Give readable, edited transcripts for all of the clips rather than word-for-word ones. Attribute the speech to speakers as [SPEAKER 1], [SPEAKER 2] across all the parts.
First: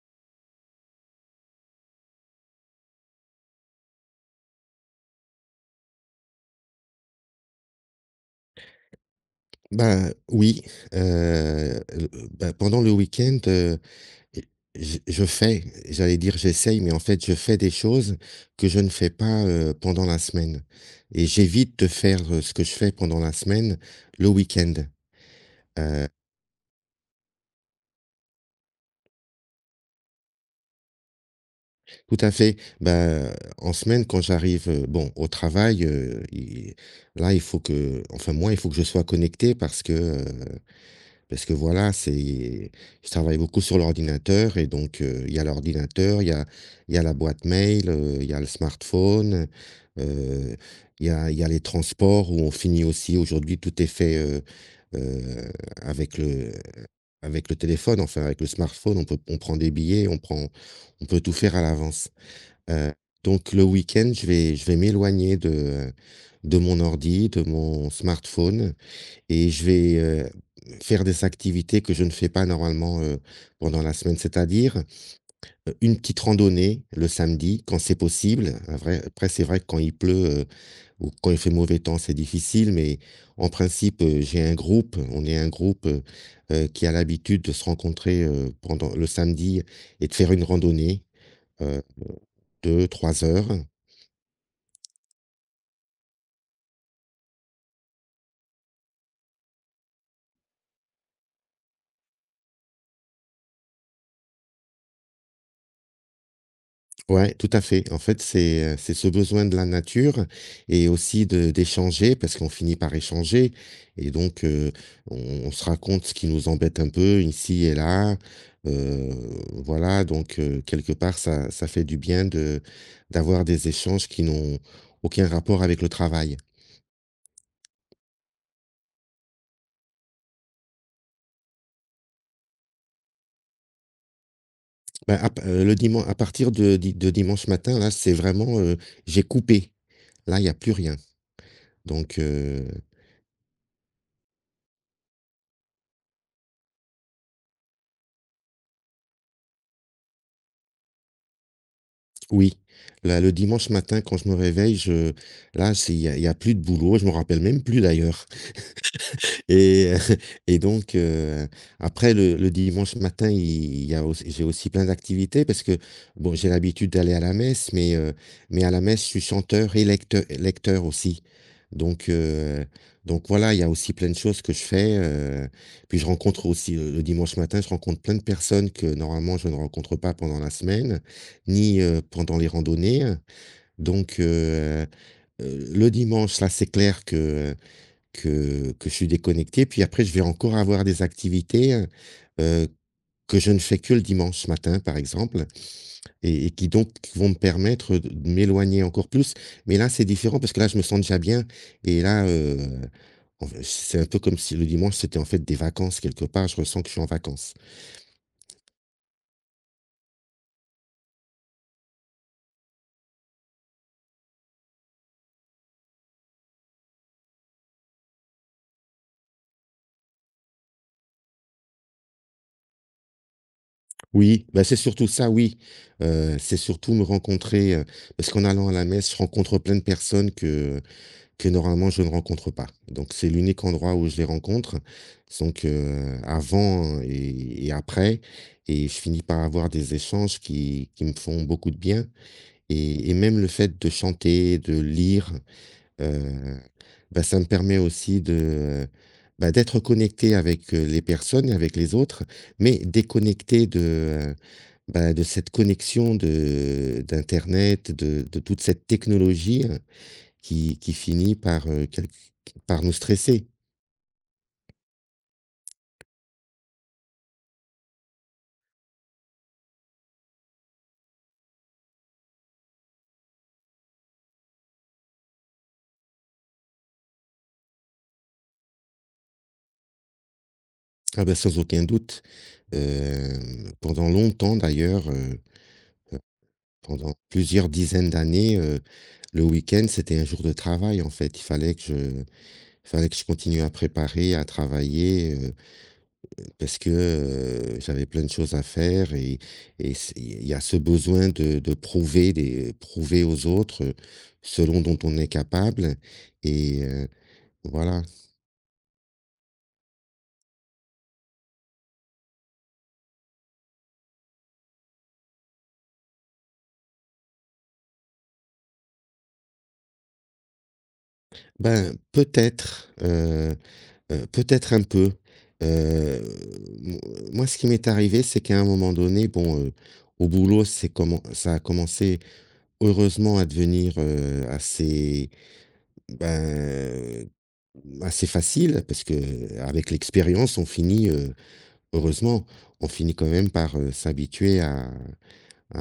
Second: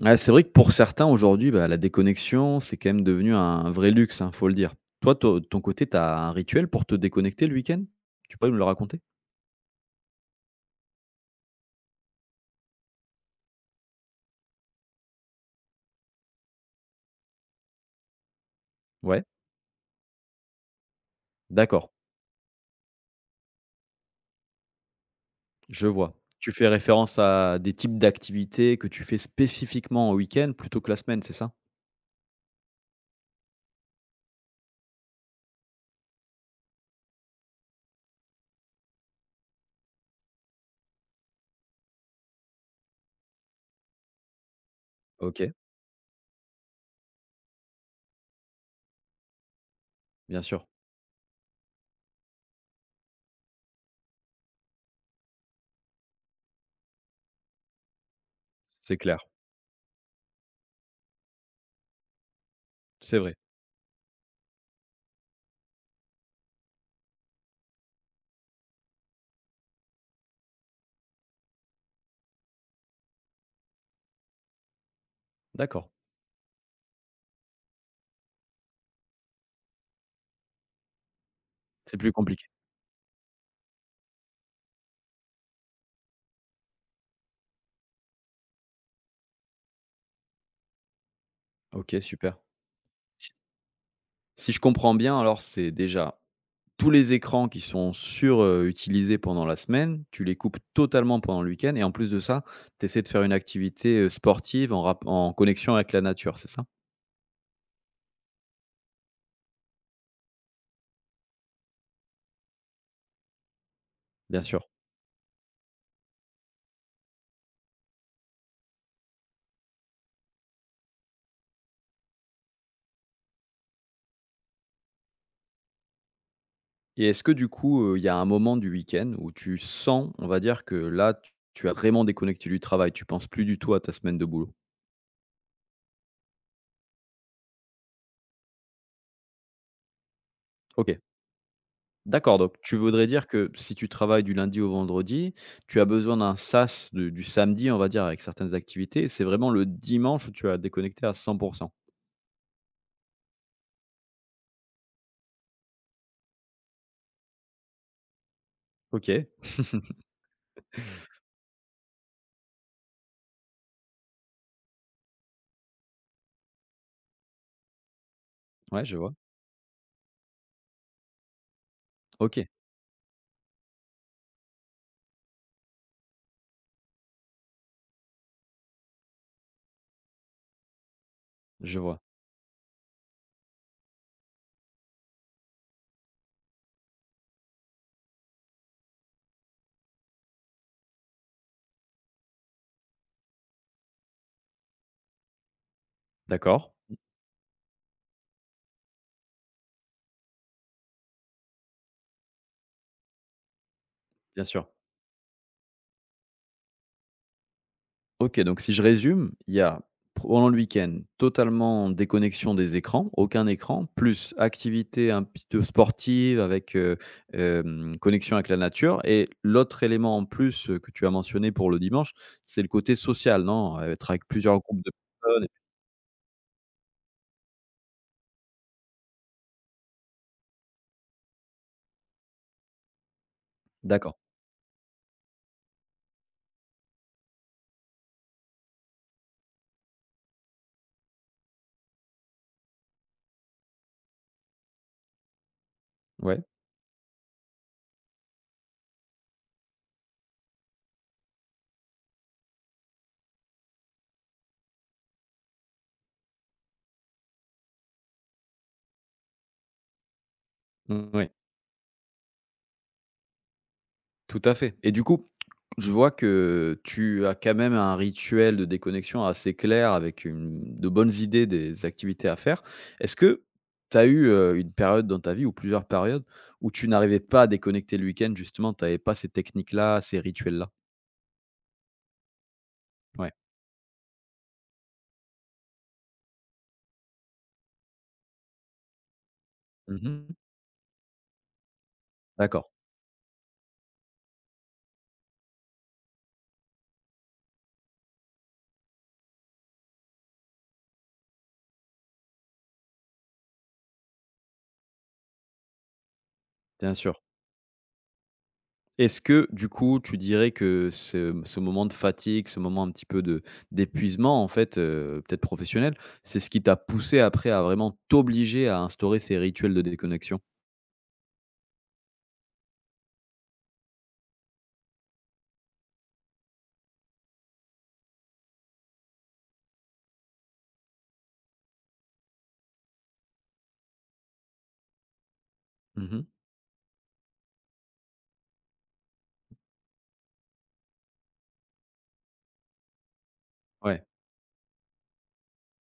[SPEAKER 1] Ouais, c'est vrai que pour certains aujourd'hui, bah, la déconnexion, c'est quand même devenu un vrai luxe, hein, faut le dire. Toi, to de ton côté, tu as un rituel pour te déconnecter le week-end? Tu peux me le raconter?
[SPEAKER 2] Bah, oui, le bah, pendant le week-end, je fais, j'allais dire j'essaye, mais en fait, je fais des choses que je ne fais
[SPEAKER 1] Ouais,
[SPEAKER 2] pas, pendant la semaine et j'évite de
[SPEAKER 1] d'accord,
[SPEAKER 2] faire, ce que je fais pendant la semaine, le week-end.
[SPEAKER 1] je
[SPEAKER 2] Heu,
[SPEAKER 1] vois. Tu fais référence à des types d'activités que tu fais spécifiquement en week-end plutôt que la semaine, c'est ça?
[SPEAKER 2] Tout à fait. Bah, en semaine, quand j'arrive, bon, au travail, i là, il faut que enfin moi, il faut que je sois connecté parce que, parce que voilà, c'est je travaille beaucoup sur l'ordinateur et donc il y a
[SPEAKER 1] OK,
[SPEAKER 2] l'ordinateur, il y a la boîte mail, il y a le smartphone,
[SPEAKER 1] bien
[SPEAKER 2] heu,
[SPEAKER 1] sûr,
[SPEAKER 2] il y a les transports où on finit aussi aujourd'hui tout est fait, heu, avec le avec le téléphone, enfin avec le
[SPEAKER 1] c'est
[SPEAKER 2] smartphone,
[SPEAKER 1] clair,
[SPEAKER 2] on prend des billets, on peut tout faire à l'avance. Heu,
[SPEAKER 1] c'est vrai.
[SPEAKER 2] donc le week-end, je vais m'éloigner de mon ordi, de mon smartphone, et je vais, faire des activités que je ne fais pas normalement, pendant la semaine. C'est-à-dire,
[SPEAKER 1] D'accord,
[SPEAKER 2] une petite randonnée le samedi quand c'est possible. Un vrai Après c'est vrai que quand il pleut, ou quand il fait mauvais
[SPEAKER 1] c'est
[SPEAKER 2] temps,
[SPEAKER 1] plus
[SPEAKER 2] c'est
[SPEAKER 1] compliqué.
[SPEAKER 2] difficile, mais en principe, j'ai un groupe, on est un groupe, qui a l'habitude de se rencontrer, pendant le samedi et de faire une randonnée, heu,
[SPEAKER 1] OK, super.
[SPEAKER 2] 2-3
[SPEAKER 1] Si
[SPEAKER 2] heures.
[SPEAKER 1] si je comprends bien, alors c'est déjà. Tous les écrans qui sont utilisés pendant la semaine, tu les coupes totalement pendant le week-end et en plus de ça, tu essaies de faire une activité, sportive en connexion avec la nature, c'est ça?
[SPEAKER 2] Ouais, tout à fait. En fait, c'est ce besoin de la nature et aussi de d'échanger, parce qu'on finit par échanger et
[SPEAKER 1] Bien
[SPEAKER 2] donc,
[SPEAKER 1] sûr.
[SPEAKER 2] on on se raconte ce qui nous embête un peu ici et là, heu, voilà. Donc, quelque part ça fait du bien de d'avoir des échanges qui n'ont aucun rapport avec le travail.
[SPEAKER 1] Et est-ce que du coup, il y a un moment du week-end où tu sens, on va dire que là, tu as vraiment déconnecté du travail, tu penses plus du tout à ta semaine de boulot?
[SPEAKER 2] À partir de dimanche matin là, c'est vraiment, j'ai coupé. Là, il y a plus rien,
[SPEAKER 1] OK,
[SPEAKER 2] donc.
[SPEAKER 1] d'accord, donc tu voudrais dire que si tu travailles du lundi au vendredi, tu as besoin d'un sas de du samedi, on va dire, avec certaines activités et c'est vraiment le dimanche où tu as déconnecté à 100.
[SPEAKER 2] Oui, là, le dimanche matin, quand je me réveille, je là, c'est il y a plus de boulot. Je me rappelle même plus d'ailleurs.
[SPEAKER 1] OK.
[SPEAKER 2] Et et donc, après le dimanche matin, il y a aussi j'ai aussi plein d'activités parce que, bon, j'ai l'habitude d'aller à la messe, mais, mais à la
[SPEAKER 1] Ouais, je
[SPEAKER 2] messe, je
[SPEAKER 1] vois.
[SPEAKER 2] suis chanteur et lecteur aussi. Donc
[SPEAKER 1] OK,
[SPEAKER 2] heu, donc voilà, il y a aussi plein de choses que je fais, puis je rencontre aussi le dimanche matin, je rencontre plein de personnes que normalement je ne rencontre pas pendant la semaine,
[SPEAKER 1] je
[SPEAKER 2] ni,
[SPEAKER 1] vois.
[SPEAKER 2] pendant les randonnées. Donc, le dimanche, là, c'est clair que je suis déconnecté, puis après je vais encore avoir des activités, heu, que je ne fais que le dimanche matin, par exemple, et
[SPEAKER 1] D'accord,
[SPEAKER 2] qui donc qui vont me permettre de m'éloigner encore plus. Mais là, c'est différent parce que là, je me sens déjà bien et là, en fait, c'est un peu comme
[SPEAKER 1] bien
[SPEAKER 2] si le
[SPEAKER 1] sûr.
[SPEAKER 2] dimanche, c'était en fait des vacances quelque part, je ressens que je suis en vacances.
[SPEAKER 1] OK, donc si je résume, il y a pendant le week-end, totalement déconnexion des écrans, aucun écran, plus activité un petit peu sportive avec, connexion avec la nature et l'autre élément en plus, que tu as mentionné pour le dimanche, c'est le côté social, non? Être avec
[SPEAKER 2] Oui,
[SPEAKER 1] plusieurs
[SPEAKER 2] bah, c'est
[SPEAKER 1] groupes de
[SPEAKER 2] surtout ça,
[SPEAKER 1] personnes.
[SPEAKER 2] oui, c'est surtout me rencontrer, parce qu'en allant à la messe, je rencontre plein de personnes que normalement je ne rencontre pas. Donc c'est l'unique endroit où je
[SPEAKER 1] D'accord.
[SPEAKER 2] les rencontre. Donc, avant et après, et je finis par avoir des échanges qui me font beaucoup de bien, et même le fait de chanter, de lire,
[SPEAKER 1] Ouais,
[SPEAKER 2] heu, bah, ça me permet aussi de, bah, d'être connecté avec, les personnes et avec les autres, mais déconnecté de, bah, de cette connexion de d'internet, de toute cette technologie. Qui
[SPEAKER 1] ouais,
[SPEAKER 2] finit par, quelque par nous stresser.
[SPEAKER 1] tout à fait et du coup je vois que tu as quand même un rituel de déconnexion assez clair avec une de bonnes idées des activités à faire. Est-ce que tu as eu, une période dans ta vie ou plusieurs périodes où tu n'arrivais pas à déconnecter le week-end justement, tu avais pas ces techniques-là, ces rituels-là?
[SPEAKER 2] Ah bah, sans aucun doute.
[SPEAKER 1] Ouais.
[SPEAKER 2] Pendant longtemps d'ailleurs, pendant plusieurs dizaines d'années, le week-end, c'était un
[SPEAKER 1] Mmh.
[SPEAKER 2] jour de travail en fait. Il
[SPEAKER 1] D'accord,
[SPEAKER 2] fallait que je continue à préparer, à travailler, parce que, j'avais plein de choses à faire, et c'est, il y a ce besoin de prouver, des prouver aux autres, ce dont on est capable, et,
[SPEAKER 1] bien sûr.
[SPEAKER 2] voilà.
[SPEAKER 1] Est-ce que du coup, tu dirais que ce moment de fatigue, ce moment un petit peu de d'épuisement en fait, peut-être professionnel, c'est ce qui t'a poussé après à vraiment t'obliger à instaurer ces rituels de déconnexion?
[SPEAKER 2] Ben, peut-être un peu. Heu, mo Moi, ce qui m'est arrivé, c'est qu'à un moment donné, bon, au boulot, c'est comment ça a commencé, heureusement, à devenir,
[SPEAKER 1] Mmh.
[SPEAKER 2] ben, assez facile parce que, avec l'expérience, on finit, heureusement, on finit quand même par,
[SPEAKER 1] Ouais,
[SPEAKER 2] s'habituer à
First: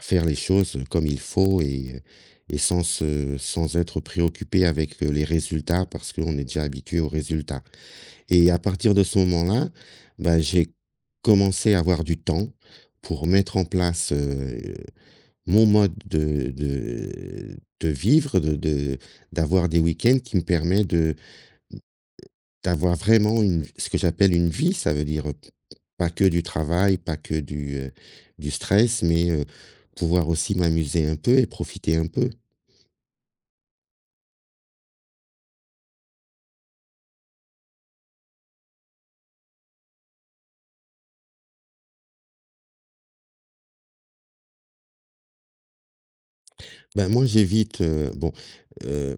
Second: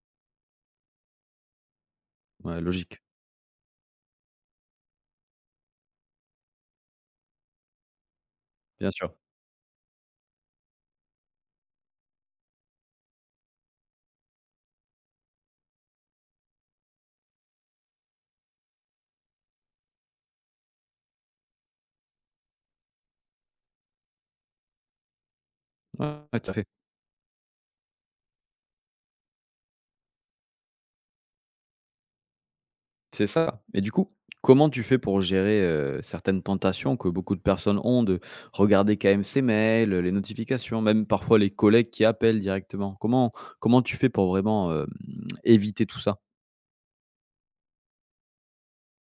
[SPEAKER 2] faire les choses comme il faut, et
[SPEAKER 1] ouais, logique,
[SPEAKER 2] sans être préoccupé avec, les résultats, parce qu'on est déjà habitué aux résultats, et à
[SPEAKER 1] bien
[SPEAKER 2] partir de
[SPEAKER 1] sûr.
[SPEAKER 2] ce moment-là, ben, j'ai commencé à avoir du temps pour mettre en place, mon mode de vivre, de d'avoir des week-ends qui me permet de D'avoir vraiment une ce que j'appelle une vie, ça veut dire,
[SPEAKER 1] Ouais,
[SPEAKER 2] pas que
[SPEAKER 1] ouais,
[SPEAKER 2] du
[SPEAKER 1] tout à fait.
[SPEAKER 2] travail, pas que du stress, mais, pouvoir aussi m'amuser un peu et profiter un peu.
[SPEAKER 1] C'est ça et du coup, comment tu fais pour gérer, certaines tentations que beaucoup de personnes ont de regarder quand même ses mails, les notifications, même parfois les collègues qui appellent directement? Comment tu fais pour vraiment, éviter tout ça?
[SPEAKER 2] Ben, moi j'évite, bon, hem,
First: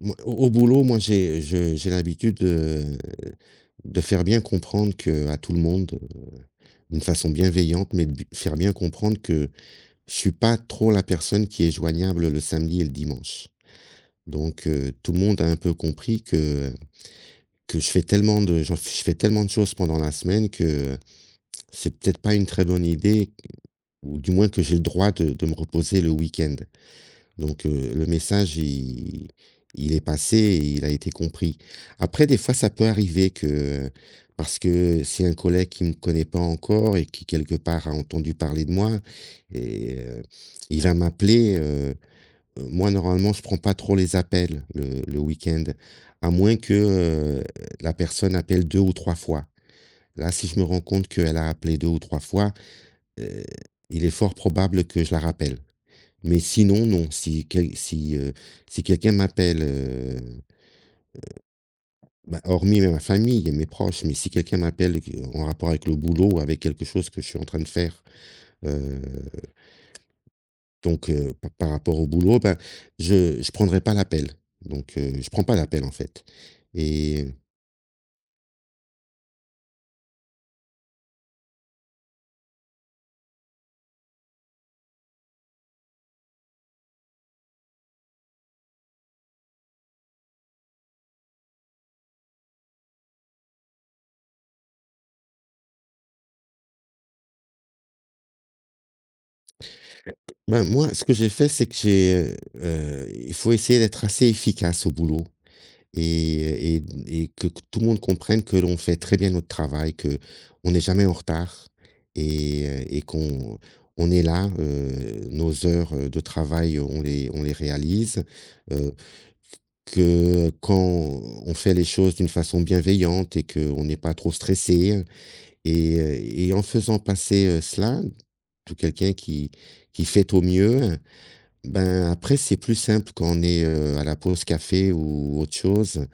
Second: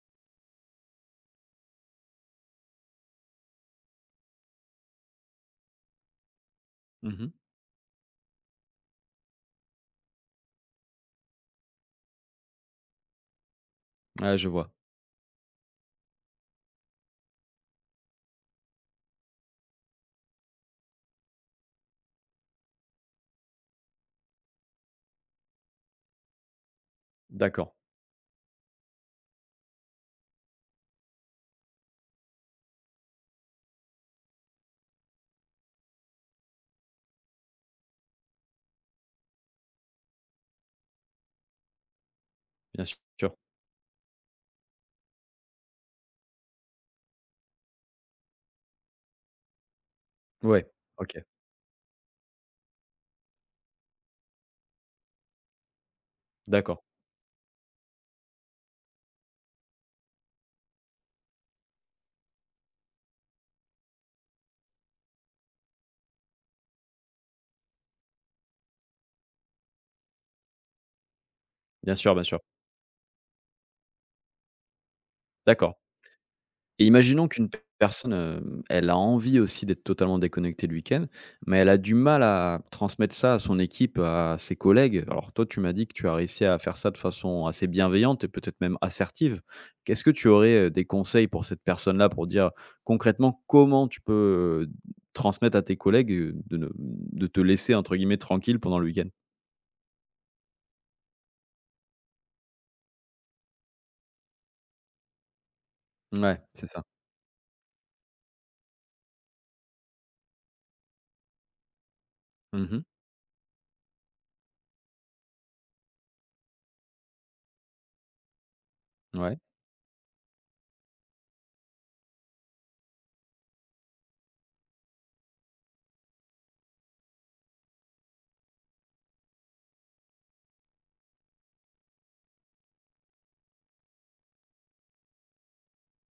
[SPEAKER 2] moi au boulot, moi j'ai l'habitude de faire bien comprendre que à tout le monde, d'une
[SPEAKER 1] Mmh
[SPEAKER 2] façon
[SPEAKER 1] mh.
[SPEAKER 2] bienveillante, mais b faire bien comprendre que je suis pas trop la personne qui est joignable le samedi et le dimanche.
[SPEAKER 1] Ouais, je
[SPEAKER 2] Donc,
[SPEAKER 1] vois.
[SPEAKER 2] tout le monde a un peu compris que je fais tellement de choses pendant la semaine que, c'est peut-être pas une très bonne idée, ou du moins que j'ai le droit de me reposer le week-end. Donc,
[SPEAKER 1] D'accord,
[SPEAKER 2] le message, il est passé et il a été compris. Après des fois ça peut arriver que, parce que c'est un collègue qui ne me connaît pas encore et qui quelque part a entendu parler de moi, et, il va m'appeler.
[SPEAKER 1] bien
[SPEAKER 2] Moi,
[SPEAKER 1] sûr.
[SPEAKER 2] normalement, je prends pas trop les appels le week-end, à moins que, heu, la personne appelle 2 ou 3 fois. Là, si je me
[SPEAKER 1] Ouais,
[SPEAKER 2] rends compte
[SPEAKER 1] OK.
[SPEAKER 2] qu'elle a appelé 2 ou 3 fois, heu, il est fort probable que je la rappelle. Mais
[SPEAKER 1] D'accord.
[SPEAKER 2] sinon, non, si quelqu'un m'appelle, bah, hormis ma famille et mes proches, mais si quelqu'un m'appelle, en rapport avec le boulot, avec quelque chose que je suis en train de faire, euh, donc, par
[SPEAKER 1] Bien
[SPEAKER 2] rapport au
[SPEAKER 1] sûr, bien
[SPEAKER 2] boulot,
[SPEAKER 1] sûr.
[SPEAKER 2] ben, je prendrai pas l'appel. Donc, je prends pas
[SPEAKER 1] D'accord.
[SPEAKER 2] l'appel, en fait,
[SPEAKER 1] Et
[SPEAKER 2] et
[SPEAKER 1] imaginons qu'une p personne, elle a envie aussi d'être totalement déconnectée le week-end, mais elle a du mal à transmettre ça à son équipe, à ses collègues. Alors toi, tu m'as dit que tu as réussi à faire ça de façon assez bienveillante et peut-être même assertive. Qu'est-ce que tu aurais, des conseils pour cette personne-là pour dire concrètement comment tu peux, transmettre à tes collègues, de ne de te «laisser» entre guillemets tranquille pendant le week-end?
[SPEAKER 2] ben, moi, ce que j'ai fait, c'est que j'ai, il faut essayer d'être assez efficace au boulot.
[SPEAKER 1] Ouais, c'est
[SPEAKER 2] Et
[SPEAKER 1] ça.
[SPEAKER 2] et et que tout le monde comprenne que l'on fait très bien notre travail, que on n'est jamais en retard, et
[SPEAKER 1] Mmh.
[SPEAKER 2] heu et qu'on on est là, nos heures, de travail, on les réalise, heu,
[SPEAKER 1] Ouais,
[SPEAKER 2] que quand on fait les choses d'une façon bienveillante et qu'on n'est pas trop stressé, et en faisant passer, cela, tout quelqu'un qui fait au mieux, ben, après c'est plus simple quand on est, à la pause café ou autre chose,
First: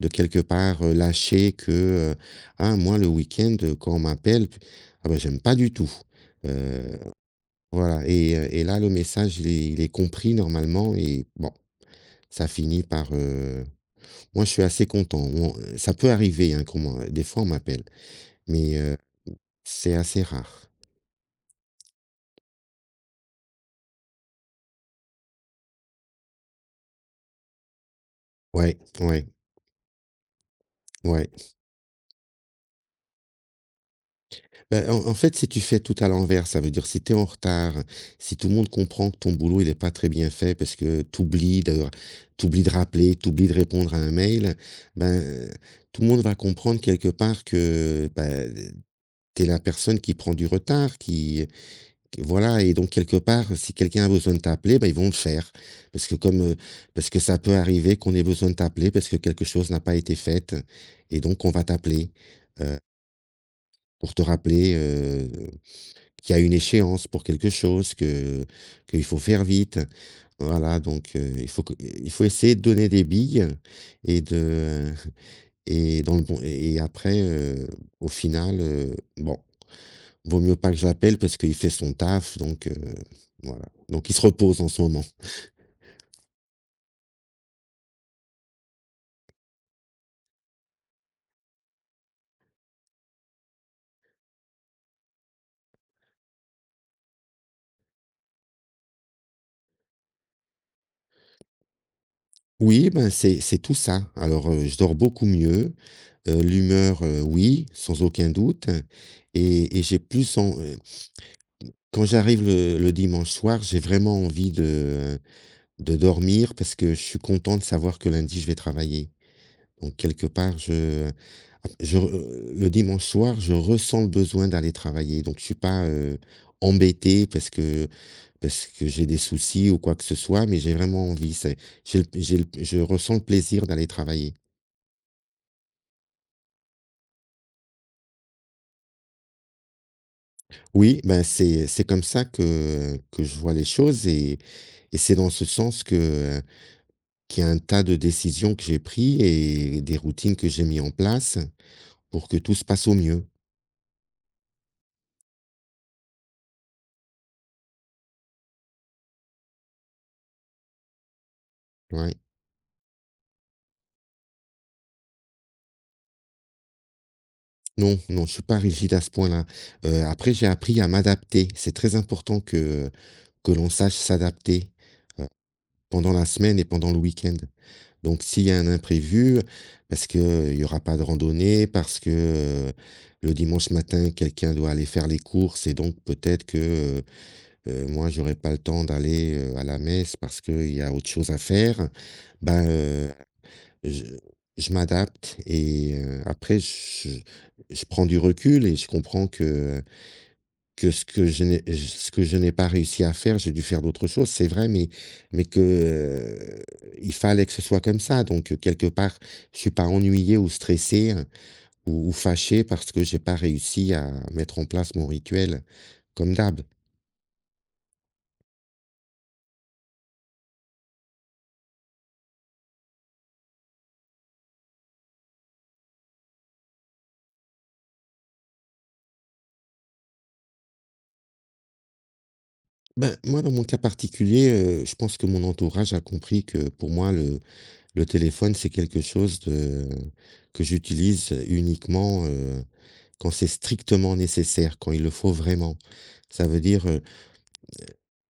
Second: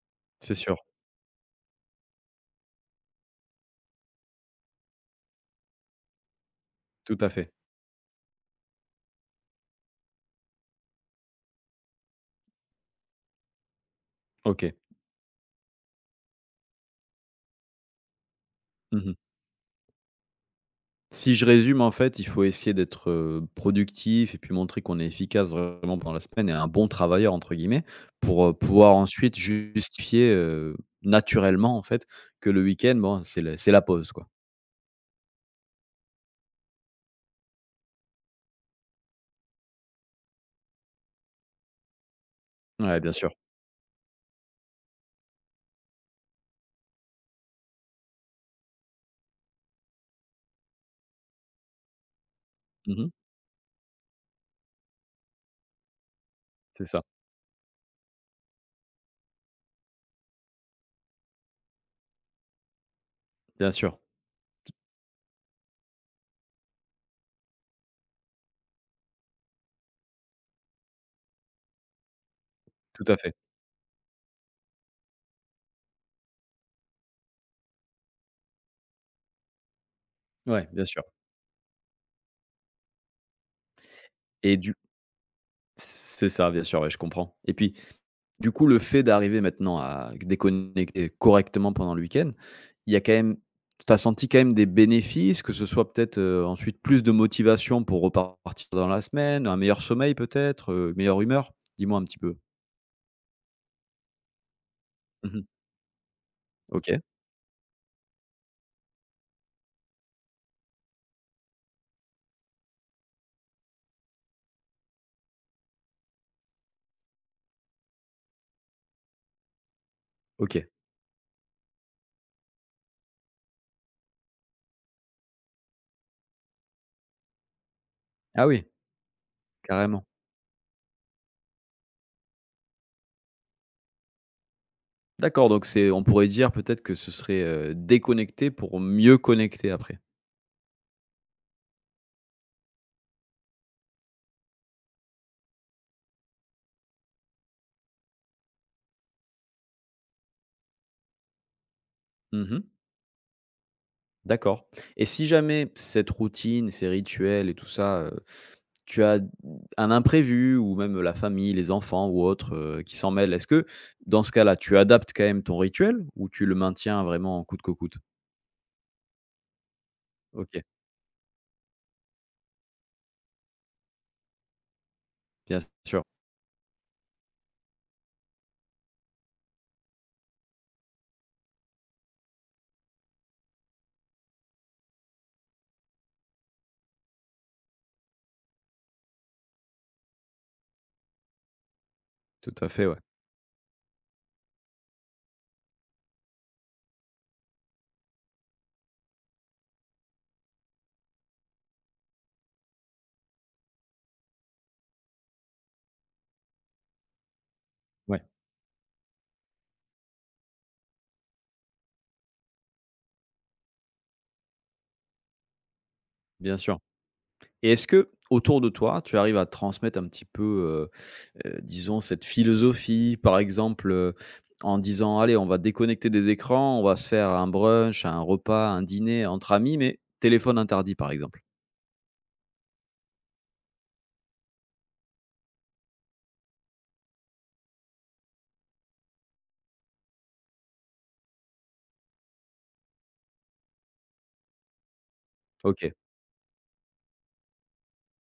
[SPEAKER 2] de quelque
[SPEAKER 1] c'est sûr,
[SPEAKER 2] part, lâcher que, ah moi le week-end, quand on m'appelle, ah ben j'aime pas du tout. Heu,
[SPEAKER 1] tout à fait.
[SPEAKER 2] voilà, et là le message, il est compris normalement, et bon, ça finit par, moi je suis
[SPEAKER 1] OK.
[SPEAKER 2] assez content. On Ça peut arriver, hein, qu'on m'en des fois on m'appelle, mais,
[SPEAKER 1] Mmh.
[SPEAKER 2] c'est assez rare.
[SPEAKER 1] Si je résume, en fait, il faut essayer d'être, productif et puis montrer qu'on est efficace vraiment pendant la semaine et «un bon travailleur» entre guillemets pour,
[SPEAKER 2] Ouais,
[SPEAKER 1] pouvoir
[SPEAKER 2] ouais,
[SPEAKER 1] ensuite justifier,
[SPEAKER 2] ouais.
[SPEAKER 1] naturellement, en fait, que le week-end, bon, c'est la pause, quoi.
[SPEAKER 2] Bah, en fait, si tu fais tout à l'envers, ça veut dire si tu es en retard, si tout le monde comprend que ton boulot, il est pas très bien fait parce que tu oublies de tu de
[SPEAKER 1] Ouais, bien
[SPEAKER 2] rappeler, tu
[SPEAKER 1] sûr.
[SPEAKER 2] oublies de répondre à un mail, ben, tout le monde va comprendre quelque part que, ben, tu es la personne qui prend du retard, qui voilà, et donc
[SPEAKER 1] Mmh.
[SPEAKER 2] quelque part, si quelqu'un a besoin de t'appeler, ben ils vont le faire. Parce que comme, heu,
[SPEAKER 1] C'est ça.
[SPEAKER 2] parce que ça peut arriver qu'on ait besoin de t'appeler parce que quelque chose n'a pas été faite, et donc on va t'appeler, heu,
[SPEAKER 1] Bien sûr.
[SPEAKER 2] pour te rappeler, euh, qu'il y a une échéance pour quelque chose, que qu'il faut faire vite. Voilà, donc, il faut essayer de donner des
[SPEAKER 1] Tout à fait.
[SPEAKER 2] billes et de et dans le bon, et après, au final, bon, vaut mieux
[SPEAKER 1] Ouais,
[SPEAKER 2] pas que
[SPEAKER 1] bien
[SPEAKER 2] je
[SPEAKER 1] sûr
[SPEAKER 2] l'appelle parce qu'il fait son taf, donc, voilà. Donc il se
[SPEAKER 1] et
[SPEAKER 2] repose en
[SPEAKER 1] du
[SPEAKER 2] ce moment.
[SPEAKER 1] c'est ça, bien sûr, ouais, je comprends et puis du coup, le fait d'arriver maintenant à déconnecter correctement pendant le week-end, il y a quand même tu as senti quand même des bénéfices, que ce soit peut-être, ensuite plus de motivation pour repartir dans la semaine, un meilleur sommeil peut-être, meilleure humeur? Dis-moi un petit peu.
[SPEAKER 2] Oui, ben, c'est tout ça. Alors, je dors beaucoup
[SPEAKER 1] Mmh.
[SPEAKER 2] mieux,
[SPEAKER 1] OK,
[SPEAKER 2] l'humeur, oui, sans aucun doute, et j'ai plus en quand j'arrive le dimanche soir, j'ai vraiment envie de dormir parce que je suis content de savoir que lundi, je vais travailler. Donc quelque part,
[SPEAKER 1] OK.
[SPEAKER 2] je le dimanche soir, je ressens le besoin d'aller travailler. Donc je suis pas, embêté parce que
[SPEAKER 1] Ah oui,
[SPEAKER 2] parce que j'ai des soucis ou quoi que
[SPEAKER 1] carrément.
[SPEAKER 2] ce soit, mais j'ai vraiment envie. C'est j'ai le je ressens le plaisir d'aller travailler.
[SPEAKER 1] D'accord, donc c'est on pourrait dire peut-être que ce serait, déconnecter pour mieux connecter après.
[SPEAKER 2] Oui, ben, c'est comme ça que je vois les choses et c'est dans ce sens que, heu, qu'il y a un tas de décisions que j'ai pris et des routines que j'ai mis en place pour que tout
[SPEAKER 1] Mmh.
[SPEAKER 2] se passe au mieux.
[SPEAKER 1] D'accord et si jamais cette routine, ces rituels et tout ça, tu as un imprévu ou même la famille, les enfants
[SPEAKER 2] Ouais.
[SPEAKER 1] ou autres, qui s'en mêlent, est-ce que dans ce cas-là, tu adaptes quand même ton rituel ou tu le maintiens vraiment en coûte que
[SPEAKER 2] Non,
[SPEAKER 1] coûte?
[SPEAKER 2] non, je suis pas rigide à ce point-là. Après, j'ai
[SPEAKER 1] OK,
[SPEAKER 2] appris à m'adapter. C'est très important que l'on sache s'adapter, heu,
[SPEAKER 1] bien sûr,
[SPEAKER 2] pendant la semaine et pendant le week-end. Donc s'il y a un imprévu, parce qu'il y aura pas de randonnée, parce que, heu, le dimanche matin, quelqu'un doit aller faire les courses et donc peut-être que, heu moi, j'aurai pas le temps d'aller, à la messe parce qu'il y a autre chose à faire,
[SPEAKER 1] tout
[SPEAKER 2] ben,
[SPEAKER 1] à fait, ouais.
[SPEAKER 2] heu je je m'adapte et après je prends du recul et je comprends que ce que je n'ai ce que je n'ai pas réussi à faire, j'ai dû faire d'autres choses, c'est vrai, mais que, il fallait que ce soit comme
[SPEAKER 1] Ouais,
[SPEAKER 2] ça donc, quelque part, je suis pas ennuyé ou stressé, ou fâché parce que j'ai pas réussi à mettre en place mon rituel comme
[SPEAKER 1] bien
[SPEAKER 2] d'hab.
[SPEAKER 1] sûr et est-ce que autour de toi, tu arrives à transmettre un petit peu, disons cette philosophie, par exemple, en disant: «Allez, on va déconnecter des écrans, on va se faire un brunch, un repas, un dîner entre amis, mais téléphone interdit», par exemple?
[SPEAKER 2] Ben, moi, dans mon cas particulier, je pense que mon entourage a compris que pour moi le téléphone, c'est quelque chose de que j'utilise uniquement, quand c'est strictement nécessaire, quand il le faut vraiment.
[SPEAKER 1] OK,
[SPEAKER 2] Ça veut dire,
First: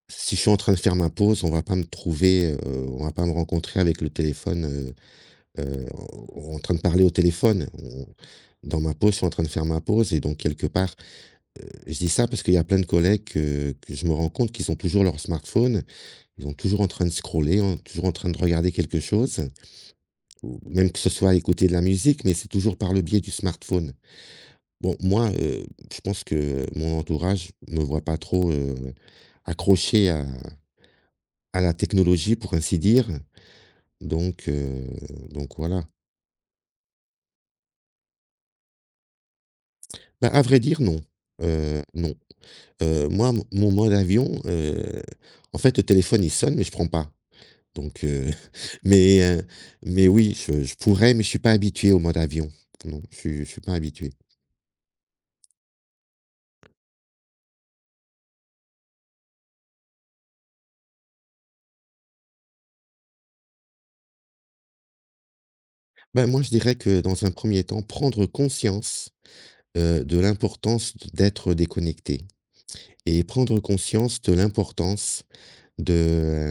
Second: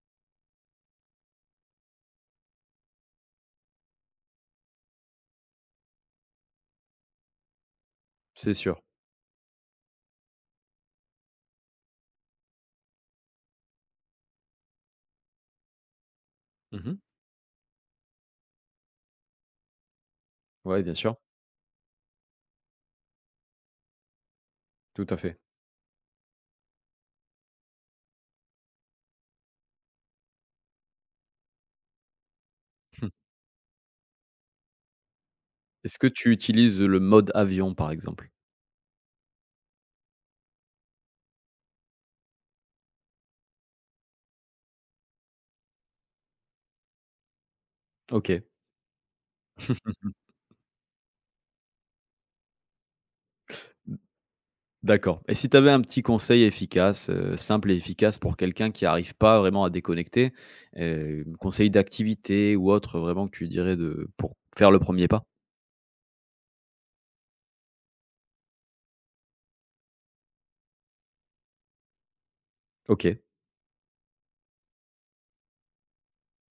[SPEAKER 2] si je suis en train de faire ma pause, on va pas me trouver, on va pas me rencontrer avec le téléphone, heu, en en train de parler au téléphone. On
[SPEAKER 1] c'est
[SPEAKER 2] Dans
[SPEAKER 1] sûr.
[SPEAKER 2] ma pause, je suis en train de faire ma pause et donc quelque part, je dis ça parce qu'il y a plein de collègues que je me rends compte qu'ils ont toujours leur smartphone, ils sont toujours en
[SPEAKER 1] Mmh.
[SPEAKER 2] train de scroller, en toujours en train de regarder quelque chose. Ou
[SPEAKER 1] Ouais,
[SPEAKER 2] même
[SPEAKER 1] bien
[SPEAKER 2] que ce
[SPEAKER 1] sûr,
[SPEAKER 2] soit écouter de la musique, mais c'est toujours par le biais du smartphone. Bon,
[SPEAKER 1] tout à
[SPEAKER 2] moi,
[SPEAKER 1] fait.
[SPEAKER 2] je pense que mon entourage ne me voit pas trop, accroché à la technologie, pour ainsi dire,
[SPEAKER 1] Mmh.
[SPEAKER 2] donc heu, donc voilà.
[SPEAKER 1] Est-ce que tu utilises le mode avion, par exemple?
[SPEAKER 2] Bah, à vrai dire, non, non. Moi, mon mode avion, en fait, le téléphone, il sonne, mais je prends pas, donc heu,
[SPEAKER 1] OK,
[SPEAKER 2] mais heu, mais oui, je pourrais, mais je suis pas habitué au mode avion. Non, je suis pas habitué.
[SPEAKER 1] d'accord et si tu avais un petit conseil efficace, simple et efficace pour quelqu'un qui arrive pas vraiment à déconnecter, conseil d'activité ou autre, vraiment que tu dirais de pour faire le premier pas?
[SPEAKER 2] Ben moi, je dirais que dans un premier temps, prendre conscience, de l'importance d'être déconnecté
[SPEAKER 1] OK.
[SPEAKER 2] et prendre conscience de l'importance de,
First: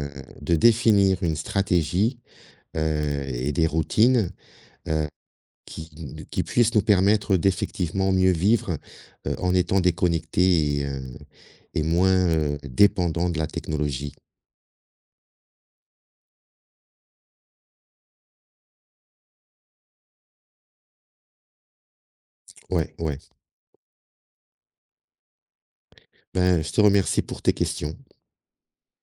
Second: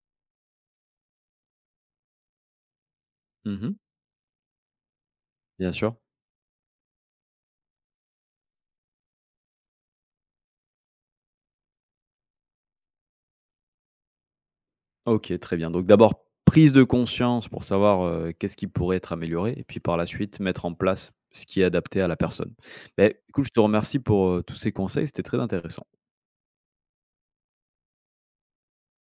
[SPEAKER 2] de définir une stratégie, et des
[SPEAKER 1] Mmh.
[SPEAKER 2] routines, heu,
[SPEAKER 1] Bien sûr.
[SPEAKER 2] qui qui puissent nous permettre d'effectivement mieux vivre, en étant déconnecté et moins, dépendants de la technologie.
[SPEAKER 1] OK, très bien. Donc d'abord, prise de conscience pour savoir, qu'est-ce qui pourrait être amélioré et puis par la suite, mettre en place ce qui est adapté à la personne.
[SPEAKER 2] Ouais, ouais.
[SPEAKER 1] Beh, écoute, je te remercie pour, tous ces conseils, c'était très intéressant.
[SPEAKER 2] Ben, je te remercie pour tes questions.